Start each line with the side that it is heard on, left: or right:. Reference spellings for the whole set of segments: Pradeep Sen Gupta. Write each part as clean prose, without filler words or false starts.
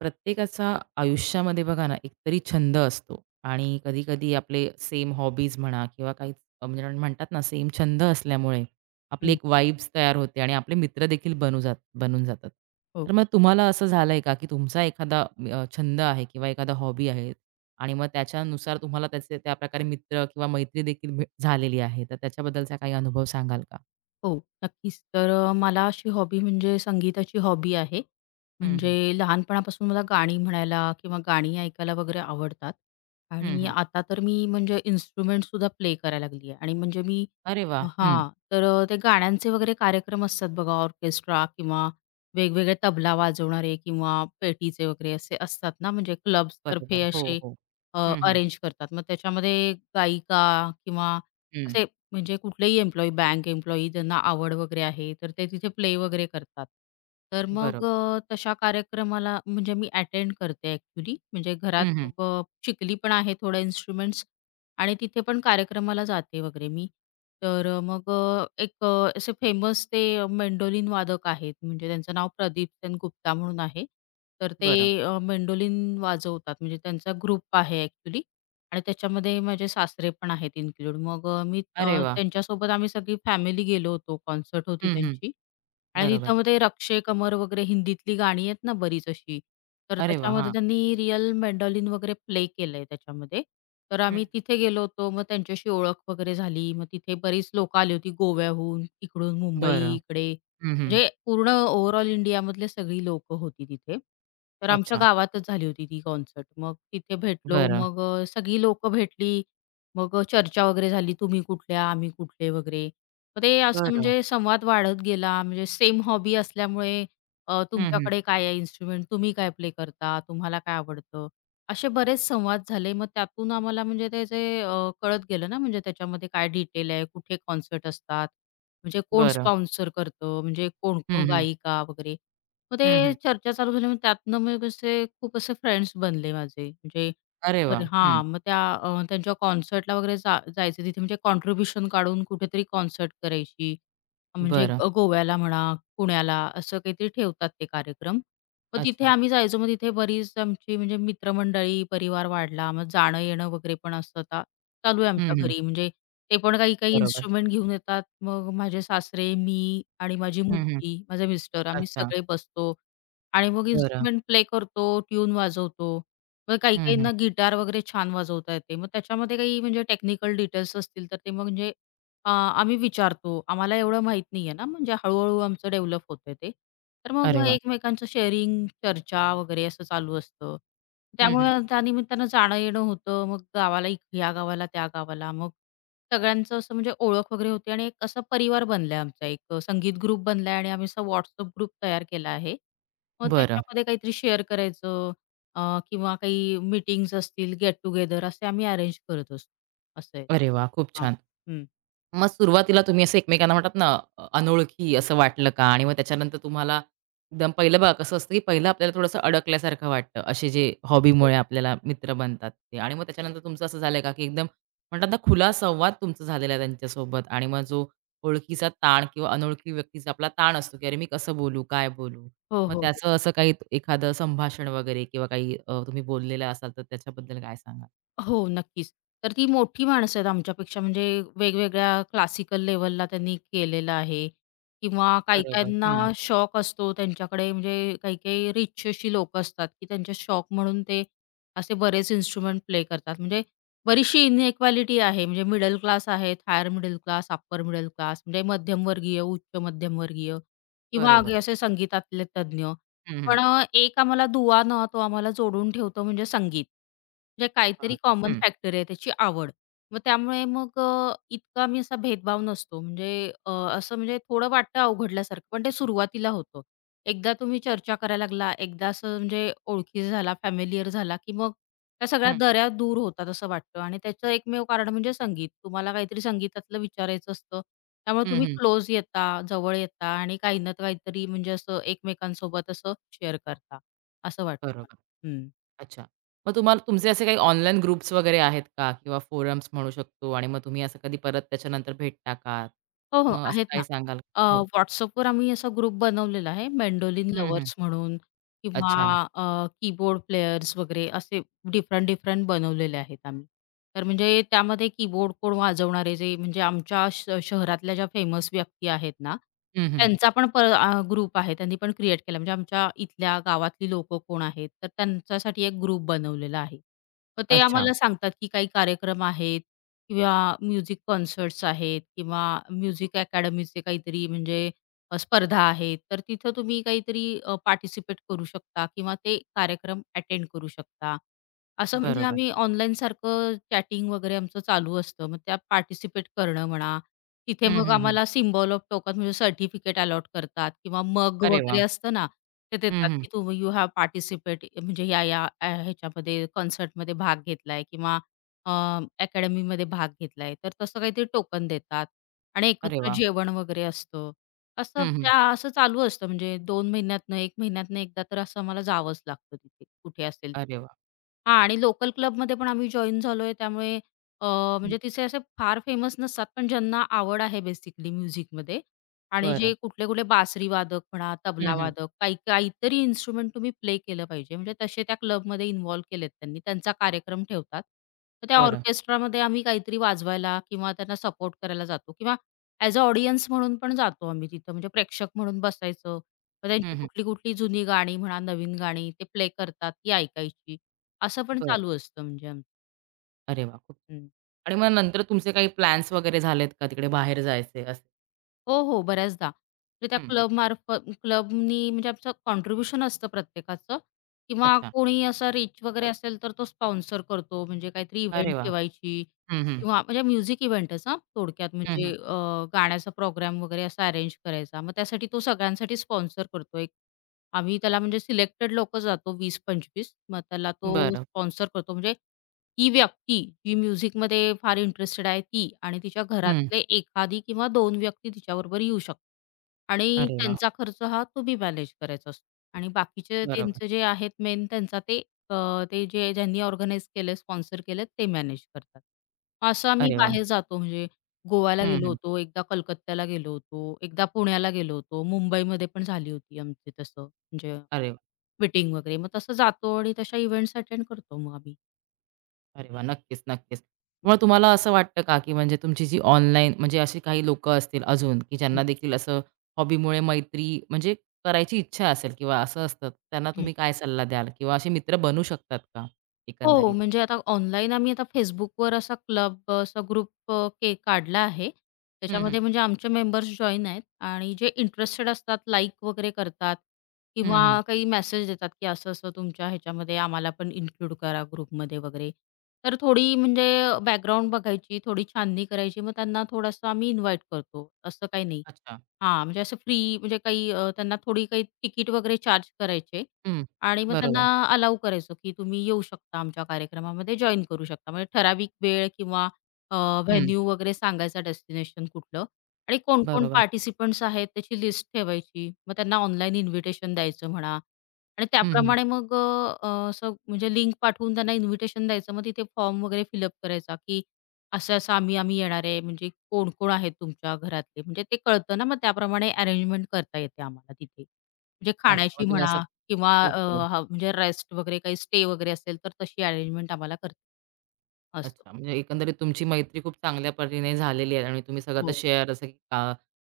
right: प्रत्येकाचा आयुष्यामध्ये बघा ना एकतरी छंद असतो आणि कधी-कधी आपले सेम हॉबीज म्हणा किंवा काही म्हणजे आपण म्हणतात ना सेम छंद असल्यामुळे आपली
left: हं,
right: एक वाइब्स तयार होते आणि आपले मित्र देखील बनून जातात. तर
left: हो,
right: मग तुम्हाला असं झालंय का, की तुमचा एखादा छंद आहे किंवा एखादा हॉबी आहे आणि मग त्याच्यानुसार तुम्हाला त्याचे त्याप्रकारे मित्र किंवा मैत्री देखील झालेली आहे. तर त्याच्याबद्दलचा काही अनुभव सांगाल का?
left: हो, नक्कीच. तर मला अशी हॉबी म्हणजे संगीताची हॉबी आहे.
right: हं, हं.
left: म्हणजे लहानपणापासून मला गाणी म्हणायला किंवा गाणी ऐकायला वगैरे आवडतात
right: हं,
left: आणि
right: हं.
left: आता तर मी म्हणजे इन्स्ट्रुमेंटसुद्धा प्ले करायला लागली आहे आणि म्हणजे मी
right: अरे वाह! हं.
left: हां, तर ते गाण्यांचे वगैरे कार्यक्रम असतात बघा ऑर्केस्ट्रा किंवा वेगवेगळे तबला वाजवणारे किंवा पेटीचे वगैरे असे असतात ना, म्हणजे क्लब्सतर्फे
right: बरोबर. हो,
left: असे
right: हो. हं, हं.
left: अरेंज करतात. मग त्याच्यामध्ये गायिका किंवा
right: हं.
left: असे म्हणजे कुठलेही एम्प्लॉयी, बँक एम्प्लॉयी ज्यांना आवड वगैरे आहे, तर ते तिथे प्ले वगैरे करतात. तर मग
right: बरोबर.
left: तशा कार्यक्रमाला म्हणजे मी अटेंड करते ॲक्चुअली. म्हणजे घरात अ, शिकली पण आहे थोडे इन्स्ट्रुमेंट्स आणि तिथे पण कार्यक्रमाला जाते वगैरे मी. तर मग एक असे फेमस ते मेंडोलिन वादक आहेत. म्हणजे त्यांचं नाव प्रदीप सेन गुप्ता म्हणून आहे. तर ते
right: बरं.
left: मेंडोलिन वाजवतात. म्हणजे त्यांचा ग्रुप आहे ॲक्चुअली. आणि त्याच्यामध्ये माझे सासरे पण आहेत इन्क्लूड. मग मी
right: अरे वा,
left: त्यांच्यासोबत आम्ही सगळी फॅमिली गेलो होतो. कॉन्सर्ट होती
right: हं, हं.
left: त्यांची आणि
right: बरोबर.
left: तिथं मग ते रक्षे कमर वगैरे हिंदीतली गाणी आहेत ना बरीच अशी, तर
right: अरे वाह!
left: त्याच्यामध्ये
right: हां.
left: त्यांनी रिअल मेंडॉलिन वगैरे प्ले केलंय त्याच्यामध्ये. तर आम्ही
right: हं.
left: तिथे गेलो होतो. मग त्यांच्याशी ओळख वगैरे झाली. मग तिथे बरीच लोकं आली होती गोव्याहून, इकडून मुंबई
right: बरं.
left: इकडे
right: हं, हं.
left: म्हणजे पूर्ण ओव्हरऑल इंडियामधले सगळी लोकं होती तिथे. तर आमच्या
right: अच्छा.
left: गावातच झाली होती ती कॉन्सर्ट. मग तिथे भेटलो.
right: बरं,
left: मग सगळी लोकं भेटली. मग चर्चा वगैरे झाली. तुम्ही कुठल्या, आम्ही कुठले वगैरे. मग ते असं
right: बरं.
left: म्हणजे संवाद वाढत गेला. म्हणजे सेम हॉबी असल्यामुळे
right: हं, हं.
left: तुमच्याकडे काय आहे इन्स्ट्रुमेंट, तुम्ही काय प्ले करता, तुम्हाला काय आवडतं, असे बरेच संवाद झाले. मग त्यातून आम्हाला म्हणजे त्याचे कळत गेलं ना म्हणजे त्याच्यामध्ये काय डिटेल आहे, कुठे कॉन्सर्ट असतात. म्हणजे कोण
right: बरं.
left: स्पॉन्सर करतं, म्हणजे
right: हं,
left: कोण-कोण
right: हं.
left: गायिका वगैरे. मग ते
right: हं, हं.
left: चर्चा चालू झाली, मग त्यातनं मग असे खूप असे फ्रेंड्स बनले माझे. म्हणजे
right: अरे
left: बरं
right: वाह! हं.
left: हां, मग त्या त्यांच्या कॉन्सर्टला वगैरे जायचे तिथे म्हणजे कॉन्ट्रिब्युशन काढून कुठेतरी कॉन्सर्ट करायची. म्हणजे
right: बरं.
left: गोव्याला म्हणा, पुण्याला असं काहीतरी ठेवतात ते कार्यक्रम. मग तिथे
right: अच्छा.
left: आम्ही जायचो. मग तिथे बरीच आमची म्हणजे मित्रमंडळी, परिवार वाढला. मग जाणं-येणं वगैरे पण असं आता चालू आहे
right: हं,
left: आमच्या
right: हं.
left: घरी. म्हणजे ते पण काही-काही
right: बरोबर.
left: इन्स्ट्रुमेंट घेऊन येतात. मग माझे सासरे, मी आणि माझी
right: हं, हं.
left: मुलगी, माझे मिस्टर आम्ही
right: अच्छा.
left: सगळे बसतो आणि मग
right: बरं.
left: इन्स्ट्रुमेंट प्ले करतो, ट्यून वाजवतो. मग
right: हं, हं.
left: काही-काहींना गिटार वगैरे छान वाजवता येते. मग त्याच्यामध्ये काही म्हणजे टेक्निकल डिटेल्स असतील तर ते मग म्हणजे आम्ही विचारतो. आम्हाला एवढं माहीत नाहीये ना, म्हणजे हळू आमचं डेव्हलप होतंय ते. तर
right: अरे
left: मग
right: वा,
left: एकमेकांचं शेअरिंग, चर्चा वगैरे असं चालू असतं.
right: हं,
left: त्यामुळे
right: हं.
left: त्या निमित्तानं जाणं-येणं होतं. मग गावाला, ह्या गावाला, त्या गावाला मग सगळ्यांचं असं म्हणजे ओळख वगैरे होती आणि एक असा परिवार बनलाय आमचा एक संगीत ग्रुप बनलाय आणि आम्ही असा WhatsApp ग्रुप तयार केला आहे. मग
right: बरं.
left: त्याच्यामध्ये काहीतरी शेअर करायचं अ, किंवा काही मीटिंग्ज असतील, गेट टुगेदर असे आम्ही अरेंज करत असतो. असं आहे.
right: अरे वाह! खूप
left: हां.
right: छान.
left: हं.
right: मग सुरुवातीला तुम्ही असं एकमेकांना म्हणतात ना, अनोळखी असं वाटलं का? आणि मग त्याच्यानंतर तुम्हाला एकदम पहिलं बघा कसं असतं, की पहिलं आपल्याला थोडंसं अडकल्यासारखं वाटतं. असे जे
left: हो.
right: हॉबीमुळे आपल्याला मित्र बनतात ते. आणि मग त्याच्यानंतर तुमचं असं झालंय का, की एकदम म्हणतात ना, खुला संवाद तुमचा झालेला आहे त्यांच्यासोबत आणि मग जो ओळखीचा ताण किंवा अनोळखी व्यक्तीचा आपला ताण असतो, की "अरे, मी कसं बोलू? काय बोलू?"
left: हो,
right: मग
left: हो, हो.
right: त्याचं असं काही एखादं संभाषण वगैरे किंवा काही तुम्ही बोललेलं असाल, तर त्याच्याबद्दल काय सांगाल?
left: हो, नक्कीच. तर ती मोठी माणसं आहेत आमच्यापेक्षा म्हणजे वेगवेगळ्या क्लासिकल लेव्हलला त्यांनी केलेलं आहे किंवा
right: बरोबर.
left: काही-काहींना
right: हं.
left: शौक असतो त्यांच्याकडे म्हणजे काही-काही रिच अशी लोकं असतात, की त्यांचे शौक म्हणून ते असे बरेच इन्स्ट्रुमेंट प्ले करतात. म्हणजे बरीचशी इनइक्वालिटी आहे. म्हणजे मिडल क्लास आहेत, higher middle class, upper middle class म्हणजे मध्यमवर्गीय, उच्च मध्यमवर्गीय किंवा आगे
right: बरोबर.
left: असे संगीतातले तज्ञ.
right: हं, हं.
left: पण एक आम्हाला दुवा ना तो आम्हाला जोडून ठेवतो म्हणजे संगीत. म्हणजे काहीतरी
right: हां.
left: कॉमन
right: हं.
left: फॅक्टर आहे त्याची आवड. मग त्यामुळे मग इतका आम्ही असा भेदभाव नसतो. म्हणजे असं म्हणजे थोडं वाटतं अवघडल्यासारखं, पण ते सुरुवातीला होतं. एकदा तुम्ही चर्चा करायला लागला, एकदा असं म्हणजे ओळखी झाला, फॅमिलियर झाला, की मग त्या सगळ्या
right: हं,
left: दऱ्या दूर होतात असं वाटतं आणि त्याचं एकमेव कारण म्हणजे संगीत. तुम्हाला काहीतरी संगीतातलं विचारायचं असतं त्यामुळे
right: हं,
left: तुम्ही
right: हं.
left: क्लोज येता, जवळ येता आणि काही ना काहीतरी म्हणजे असं एकमेकांसोबत असं शेअर करता, असं वाटतं मला.
right: बरोबर.
left: हं.
right: अच्छा. मग तुम्हाला तुमचे असे काही ऑनलाईन ग्रुप्स वगैरे आहेत का? किंवा फोरम्स म्हणू शकतो आणि मग तुम्ही असं कधी परत त्याच्यानंतर भेटता का?
left: हो, हो.
right: मग असं
left: आहेत
right: काही
left: ना.
right: सांगाल?
left: अ,
right: हो.
left: WhatsAppवर आम्ही असा ग्रुप बनवलेला आहे मेंडोलिन
right: हं, हं.
left: लवर्स म्हणून
right: अच्छा.
left: किंवा कीबोर्ड प्लेयर्स वगैरे असे डिफरंट डिफरंट बनवलेले आहेत आम्ही. तर म्हणजे त्यामध्ये कीबोर्ड कोण वाजवणारे जे म्हणजे आमच्या शहरातल्या ज्या फेमस व्यक्ती आहेत ना,
right: हं, हं.
left: त्यांचा पण ग्रुप आहे. त्यांनी पण क्रिएट केला. म्हणजे आमच्या इथल्या गावातली लोकं कोण आहेत, तर त्यांच्यासाठी एक ग्रुप बनवलेला आहे. मग ते
right: अच्छा.
left: आम्हाला सांगतात की काही कार्यक्रम आहेत किंवा म्युझिक कॉन्सर्ट्स आहेत किंवा म्युझिक अकॅडमीचे काहीतरी म्हणजे स्पर्धा आहेत, तर तिथं तुम्ही काहीतरी पार्टिसिपेट करू शकता किंवा ते कार्यक्रम अटेंड करू शकता. असं म्हणजे
right: बरोबर.
left: आम्ही ऑनलाईनसारखं चॅटिंग वगैरे आमचं चालू असतं. मग त्यात पार्टिसिपेट करणं म्हणा, तिथे
right: हं,
left: मग
right: हं, हं.
left: आम्हाला सिम्बॉल ऑफ टोकन म्हणजे सर्टिफिकेट अलॉट करतात किंवा मग
right: अरे
left: वगैरे
right: वाह!
left: असतं ना, ते
right: हं,
left: देतात
right: हं.
left: की तुम्ही यू हॅव पार्टिसिपेट म्हणजे या, या ह्याच्यामध्ये कॉन्सर्टमध्ये भाग घेतलाय किंवा अ, अकॅडमीमध्ये भाग घेतलाय, तर तसं काहीतरी टोकन देतात आणि
right: अरे
left: एकत्र
right: वाह!
left: जेवण वगैरे असतं. असं
right: हं, हं.
left: त्या असं चालू असतं म्हणजे 2 महिन्यातनं, 1 महिन्यातनं एकदा तर असं आम्हाला जावंच लागतं तिथे, कुठे असेल
right: अरे
left: तिथे.
right: वाह!
left: हां आणि लोकल क्लबमध्ये पण आम्ही जॉइन झालोय त्यामुळे अ,
right: हं.
left: म्हणजे तिथे असे फार फेमस नसतात, पण ज्यांना आवड आहे बेसिकली म्युझिकमध्ये आणि जे
right: बरं.
left: कुठले-कुठले बासरी वादक म्हणा,
right: हं,
left: तबला
right: हं.
left: वादक, काही काहीतरी इन्स्ट्रुमेंट तुम्ही प्ले केलं पाहिजे. म्हणजे तसे त्या क्लबमध्ये इन्व्हॉल्व केलेत त्यांनी. त्यांचा कार्यक्रम ठेवतात. तर त्या
right: बरं.
left: ऑर्केस्ट्रामध्ये आम्ही काहीतरी वाजवायला किंवा त्यांना सपोर्ट करायला जातो किंवा ॲज अ ऑडियन्स म्हणून पण जातो आम्ही तिथं. म्हणजे प्रेक्षक म्हणून बसायचं. मग
right: हं,
left: त्यांची
right: हं.
left: कुठली-कुठली जुनी गाणी म्हणा, नवीन गाणी ते प्ले करतात, ती ऐकायची. असं पण
right: बरं.
left: चालू असतं म्हणजे आमचं.
right: अरे वाह! खूप
left: हं.
right: आणि मग नंतर तुमचे काही प्लॅन्स वगैरे झालेत का तिकडे बाहेर जायचे असे?
left: हो, हो, बऱ्याचदा. म्हणजे त्या
right: हं.
left: क्लबमार्फत क्लबनी म्हणजे आमचं कॉन्ट्रिब्युशन असतं प्रत्येकाचं किंवा
right: अच्छा.
left: कोणी असा रिच वगैरे असेल, तर तो स्पॉन्सर करतो. म्हणजे काहीतरी
right: अरे
left: इव्हेंट
right: वाह!
left: ठेवायची
right: हं, हं.
left: किंवा म्हणजे म्युझिक इव्हेंटच हां, थोडक्यात
right: हं,
left: म्हणजे
right: हं.
left: गाण्याचा प्रोग्राम वगैरे असा अरेंज करायचा. मग त्यासाठी तो सगळ्यांसाठी स्पॉन्सर करतो एक. आम्ही त्याला म्हणजे सिलेक्टेड लोकं जातो 20-25 मग त्याला तो
right: बरं.
left: स्पॉन्सर करतो. म्हणजे ती व्यक्ती जी म्युझिकमध्ये फार इंटरेस्टेड आहे ती आणि तिच्या
right: हं.
left: घरातले एखादी किंवा दोन व्यक्ती तिच्याबरोबर येऊ शकतात आणि
right: अरे वाह!
left: त्यांचा खर्च हा तुम्ही मॅनेज करायचा असतो आणि बाकीचे
right: बरोबर.
left: त्यांचे जे आहेत मेन त्यांचा ते अ, ते जे ज्यांनी ऑर्गनाइज केलं, स्पॉन्सर केलं ते मॅनेज करतात. असं आम्ही
right: अरे वाह!
left: बाहेर जातो म्हणजे गोव्याला
right: हं,
left: गेलो
right: हं.
left: होतो, एकदा कलकत्त्याला गेलो होतो, एकदा पुण्याला गेलो होतो, मुंबईमध्ये पण झाली होती आमची तसं म्हणजे
right: अरे वाह!
left: मीटिंग वगैरे. मग तसं जातो आणि तशा इव्हेंट्स अटेंड करतो मग आम्ही.
right: अरे वाह! नक्कीच, नक्कीच. मग तुम्हाला असं वाटतं का, की म्हणजे तुमची जी ऑनलाईन म्हणजे अशी काही लोकं असतील अजून, की
left: हं.
right: ज्यांना देखील असं हॉबीमुळे मैत्री म्हणजे करायची इच्छा असेल किंवा असं असतं, त्यांना तुम्ही काय सल्ला द्याल? किंवा असे मित्र बनू शकतात का
left: हो,
right: एकंदरीत?
left: म्हणजे आता ऑनलाईन आम्ही आता Facebookवर असा क्लब असा ग्रुप काढला आहे.
right: हं, हं.
left: त्याच्यामध्ये म्हणजे आमचे मेंबर्स जॉइन आहेत आणि जे इंटरेस्टेड असतात लाईक वगैरे करतात
right: हं, हं.
left: किंवा काही मेसेज देतात, की असं-असं तुमच्या ह्याच्यामध्ये आम्हाला पण इन्क्लूड करा ग्रुपमध्ये वगैरे. तर थोडी म्हणजे बॅकग्राऊंड बघायची, थोडी छाननी करायची, मग त्यांना थोडंसं आम्ही इन्व्हाईट करतो, असं काही नाही.
right: अच्छा.
left: हां, म्हणजे असं फ्री म्हणजे काही त्यांना थोडी काही तिकीट वगैरे चार्ज करायचे
right: हं.
left: आणि मग त्यांना
right: बरोबर.
left: अलाऊ करायचो, की तुम्ही येऊ शकता आमच्या कार्यक्रमामध्ये जॉइन करू शकता. म्हणजे ठराविक वेळ किंवा अ,
right: हं.
left: व्हेन्यू वगैरे सांगायचा डेस्टिनेशन कुठलं आणि कोण-कोण
right: बरोबर.
left: पार्टिसिपंट्स आहेत त्याची लिस्ट ठेवायची. मग त्यांना ऑनलाईन इन्व्हिटेशन द्यायचं म्हणा आणि
right: हं, हं.
left: त्याप्रमाणे मग असं म्हणजे लिंक पाठवून त्यांना इन्व्हिटेशन द्यायचं. मग तिथे फॉर्म वगैरे फिलअप करायचा, की असं-असं आम्ही येणार आहे, म्हणजे कोण-कोण आहेत तुमच्या घरातले? म्हणजे ते कळतं ना, मग त्याप्रमाणे अरेंजमेंट करता येते आम्हाला तिथे. म्हणजे
right: अच्छा.
left: खाण्याची
right: मग तुम्ही असं
left: म्हणा किंवा
right: ओके.
left: हो. हा म्हणजे रेस्ट वगैरे काही स्टे वगैरे असेल, तर तशी अरेंजमेंट आम्हाला करते असं.
right: अच्छा, म्हणजे एकंदरीत तुमची मैत्री खूप चांगल्या परीने झालेली आहे आणि तुम्ही सगळं आता
left: हो.
right: शेअर असं की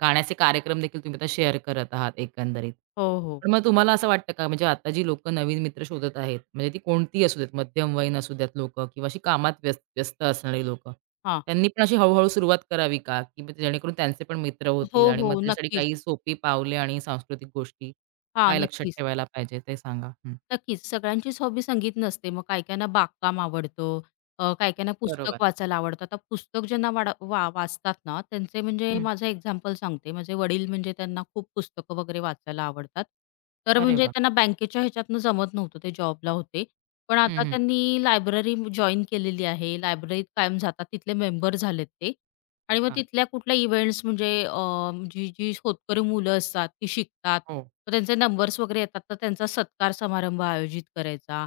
right: गाण्याचे कार्यक्रम देखील तुम्ही आता शेअर करत आहात एकंदरीत.
left: हो, हो.
right: पण मग तुम्हाला असं वाटतं का, म्हणजे आता जी लोकं नवीन मित्र शोधत आहेत, म्हणजे ती कोणतीही असू देत, मध्यमवयीन असू द्यात लोकं किंवा अशी कामात व्यस्त व्यस्त असणारी लोकं,
left: हां.
right: त्यांनी पण अशी हळू सुरुवात करावी का? की मग जेणेकरून त्यांचे पण मित्र
left: हो,
right: होतील आणि मग
left: हो.
right: त्याच्यासाठी
left: नक्कीच.
right: काही सोपी पावले आणि सांस्कृतिक गोष्टी
left: हां,
right: काय लक्षात
left: नक्कीच.
right: ठेवायला पाहिजे ते सांगा? हं,
left: नक्कीच. सगळ्यांचीच हॉबी संगीत नसते. मग काही-काहींना बागकाम आवडतं, काही-काहींना पुस्तक
right: बरोबर.
left: वाचायला आवडतं. आता पुस्तक ज्यांना वाडा वा वाचतात ना, त्यांचे म्हणजे
right: हं,
left: माझं एक्झाम्पल सांगते. माझे वडील म्हणजे त्यांना खूप पुस्तकं वगैरे वाचायला आवडतात. तर
right: अरे
left: म्हणजे
right: वाह!
left: त्यांना बँकेच्या ह्याच्यातनं जमत नव्हतं, ते जॉबला होते. पण
right: हं,
left: आता
right: हं.
left: त्यांनी लायब्ररी जॉइन केलेली आहे. लायब्ररीत कायम जातात, तिथले मेंबर झालेत ते. आणि मग
right: हां.
left: तिथल्या कुठल्या इव्हेंट्स म्हणजे जी जी होतकरू मुलं असतात ती शिकतात.
right: हो,
left: मग त्यांचे नंबर्स वगैरे येतात, तर त्यांचा सत्कार समारंभ आयोजित करायचा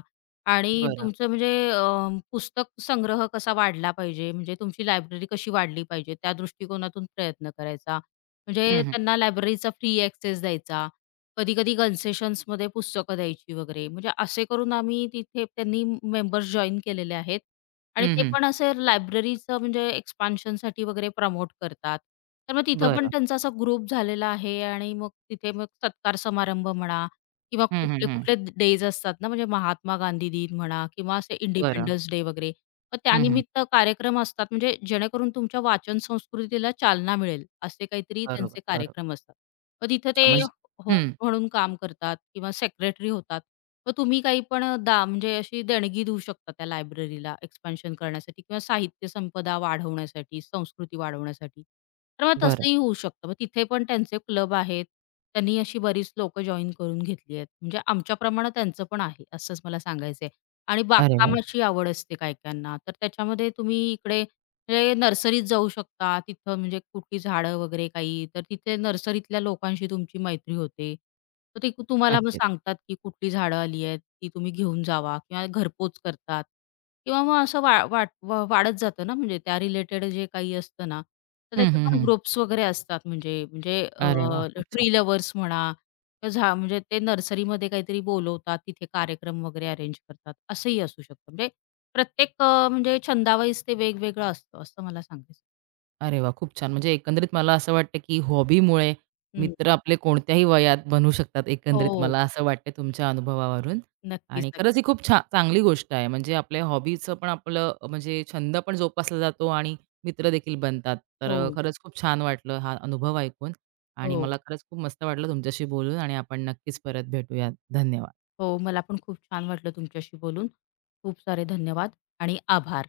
left: आणि
right: बरं.
left: तुमचं म्हणजे पुस्तक संग्रह कसा वाढला पाहिजे, म्हणजे तुमची लायब्ररी कशी वाढली पाहिजे, त्या दृष्टिकोनातून प्रयत्न करायचा.
right: हं,
left: म्हणजे
right: हं.
left: त्यांना लायब्ररीचा फ्री ॲक्सेस द्यायचा. कधी-कधी कन्सेशन्समध्ये पुस्तकं द्यायची वगैरे. म्हणजे असे करून आम्ही तिथे त्यांनी मेंबर्स जॉइन केलेले आहेत. आणि
right: हं,
left: ते
right: हं.
left: पण असे लायब्ररीचं म्हणजे एक्सपान्शनसाठी वगैरे प्रमोट करतात. तर मग तिथं पण
right: बरं.
left: त्यांचा असा ग्रुप झालेला आहे आणि मग तिथे मग सत्कार समारंभ म्हणा किंवा
right: हं, हं, हं.
left: कुठले-कुठले डेज असतात ना, म्हणजे महात्मा गांधी दिन म्हणा किंवा असे
right: बरं.
left: इंडिपेंडन्स डे वगैरे. मग
right: हं, हं.
left: त्यानिमित्त कार्यक्रम असतात म्हणजे जेणेकरून तुमच्या वाचन संस्कृतीला चालना मिळेल, असे काहीतरी
right: बरोबर,
left: त्यांचे
right: बरोबर.
left: कार्यक्रम असतात. मग तिथं
right: अच्छा
left: ते
right: म्हणजे
left: होस्ट
right: हं.
left: म्हणून काम करतात किंवा सेक्रेटरी होतात. मग तुम्ही काही पण म्हणजे अशी देणगी देऊ शकता त्या लायब्ररीला एक्सपान्शन करण्यासाठी किंवा साहित्य संपदा वाढवण्यासाठी, संस्कृती वाढवण्यासाठी. तर मग
right: बरं.
left: तसंही होऊ शकतं. मग तिथे पण त्यांचे क्लब आहेत. त्यांनी अशी बरीच लोकं जॉइन करून घेतली आहेत. म्हणजे आमच्याप्रमाणे त्यांचं पण आहे असंच मला सांगायचंय. आणि
right: अरे वाह!
left: बागकामाची आवड असते काही-काहींना. तर त्याच्यामध्ये तुम्ही इकडे म्हणजे नर्सरीत जाऊ शकता. तिथं म्हणजे कुठली झाडं वगैरे काही, तर तिथे नर्सरीतल्या लोकांशी तुमची मैत्री होते. तर ते तुम्हाला मग
right: नक्कीच.
left: सांगतात, की कुठली झाडं आली आहेत, ती तुम्ही घेऊन जावा किंवा घरपोच करतात किंवा मग असं वा वाट व वाढत जातं ना, म्हणजे त्या रिलेटेड जे काही असतं ना, तर
right: हं,
left: त्याचे
right: हं,
left: पण
right: हं.
left: ग्रुप्स वगैरे असतात म्हणजे म्हणजे
right: अरे वाह! खूप छान.
left: ट्री लव्हर्स म्हणा किंवा म्हणजे ते नर्सरीमध्ये काहीतरी बोलवतात, तिथे कार्यक्रम वगैरे अरेंज करतात, असंही असू शकतं. म्हणजे प्रत्येक म्हणजे छंदावाईज ते वेगवेगळं असतं असं मला सांगायचं
right: अरे वाह! खूप छान. म्हणजे एकंदरीत मला असं वाटतं, की हॉबीमुळे
left: हं.
right: मित्र आपले कोणत्याही वयात बनू शकतात एकंदरीत
left: हो.
right: मला असं वाटतं तुमच्या अनुभवावरून.
left: नक्कीच,
right: आणि
left: नक्कीच.
right: खरंच ही खूप छान चांगली गोष्ट आहे. म्हणजे आपल्या हॉबीचं पण आपलं म्हणजे छंद पण जोपासला जातो आणि मित्र देखील बनतात. तर
left: हो,
right: खरंच खूप छान वाटलं हा अनुभव ऐकून आणि
left: हो,
right: मला खरंच खूप मस्त वाटलं तुमच्याशी बोलून आणि आपण नक्कीच परत भेटूयात. धन्यवाद.
left: हो. मला पण खूप छान वाटलं तुमच्याशी बोलून. खूप सारे धन्यवाद आणि आभार.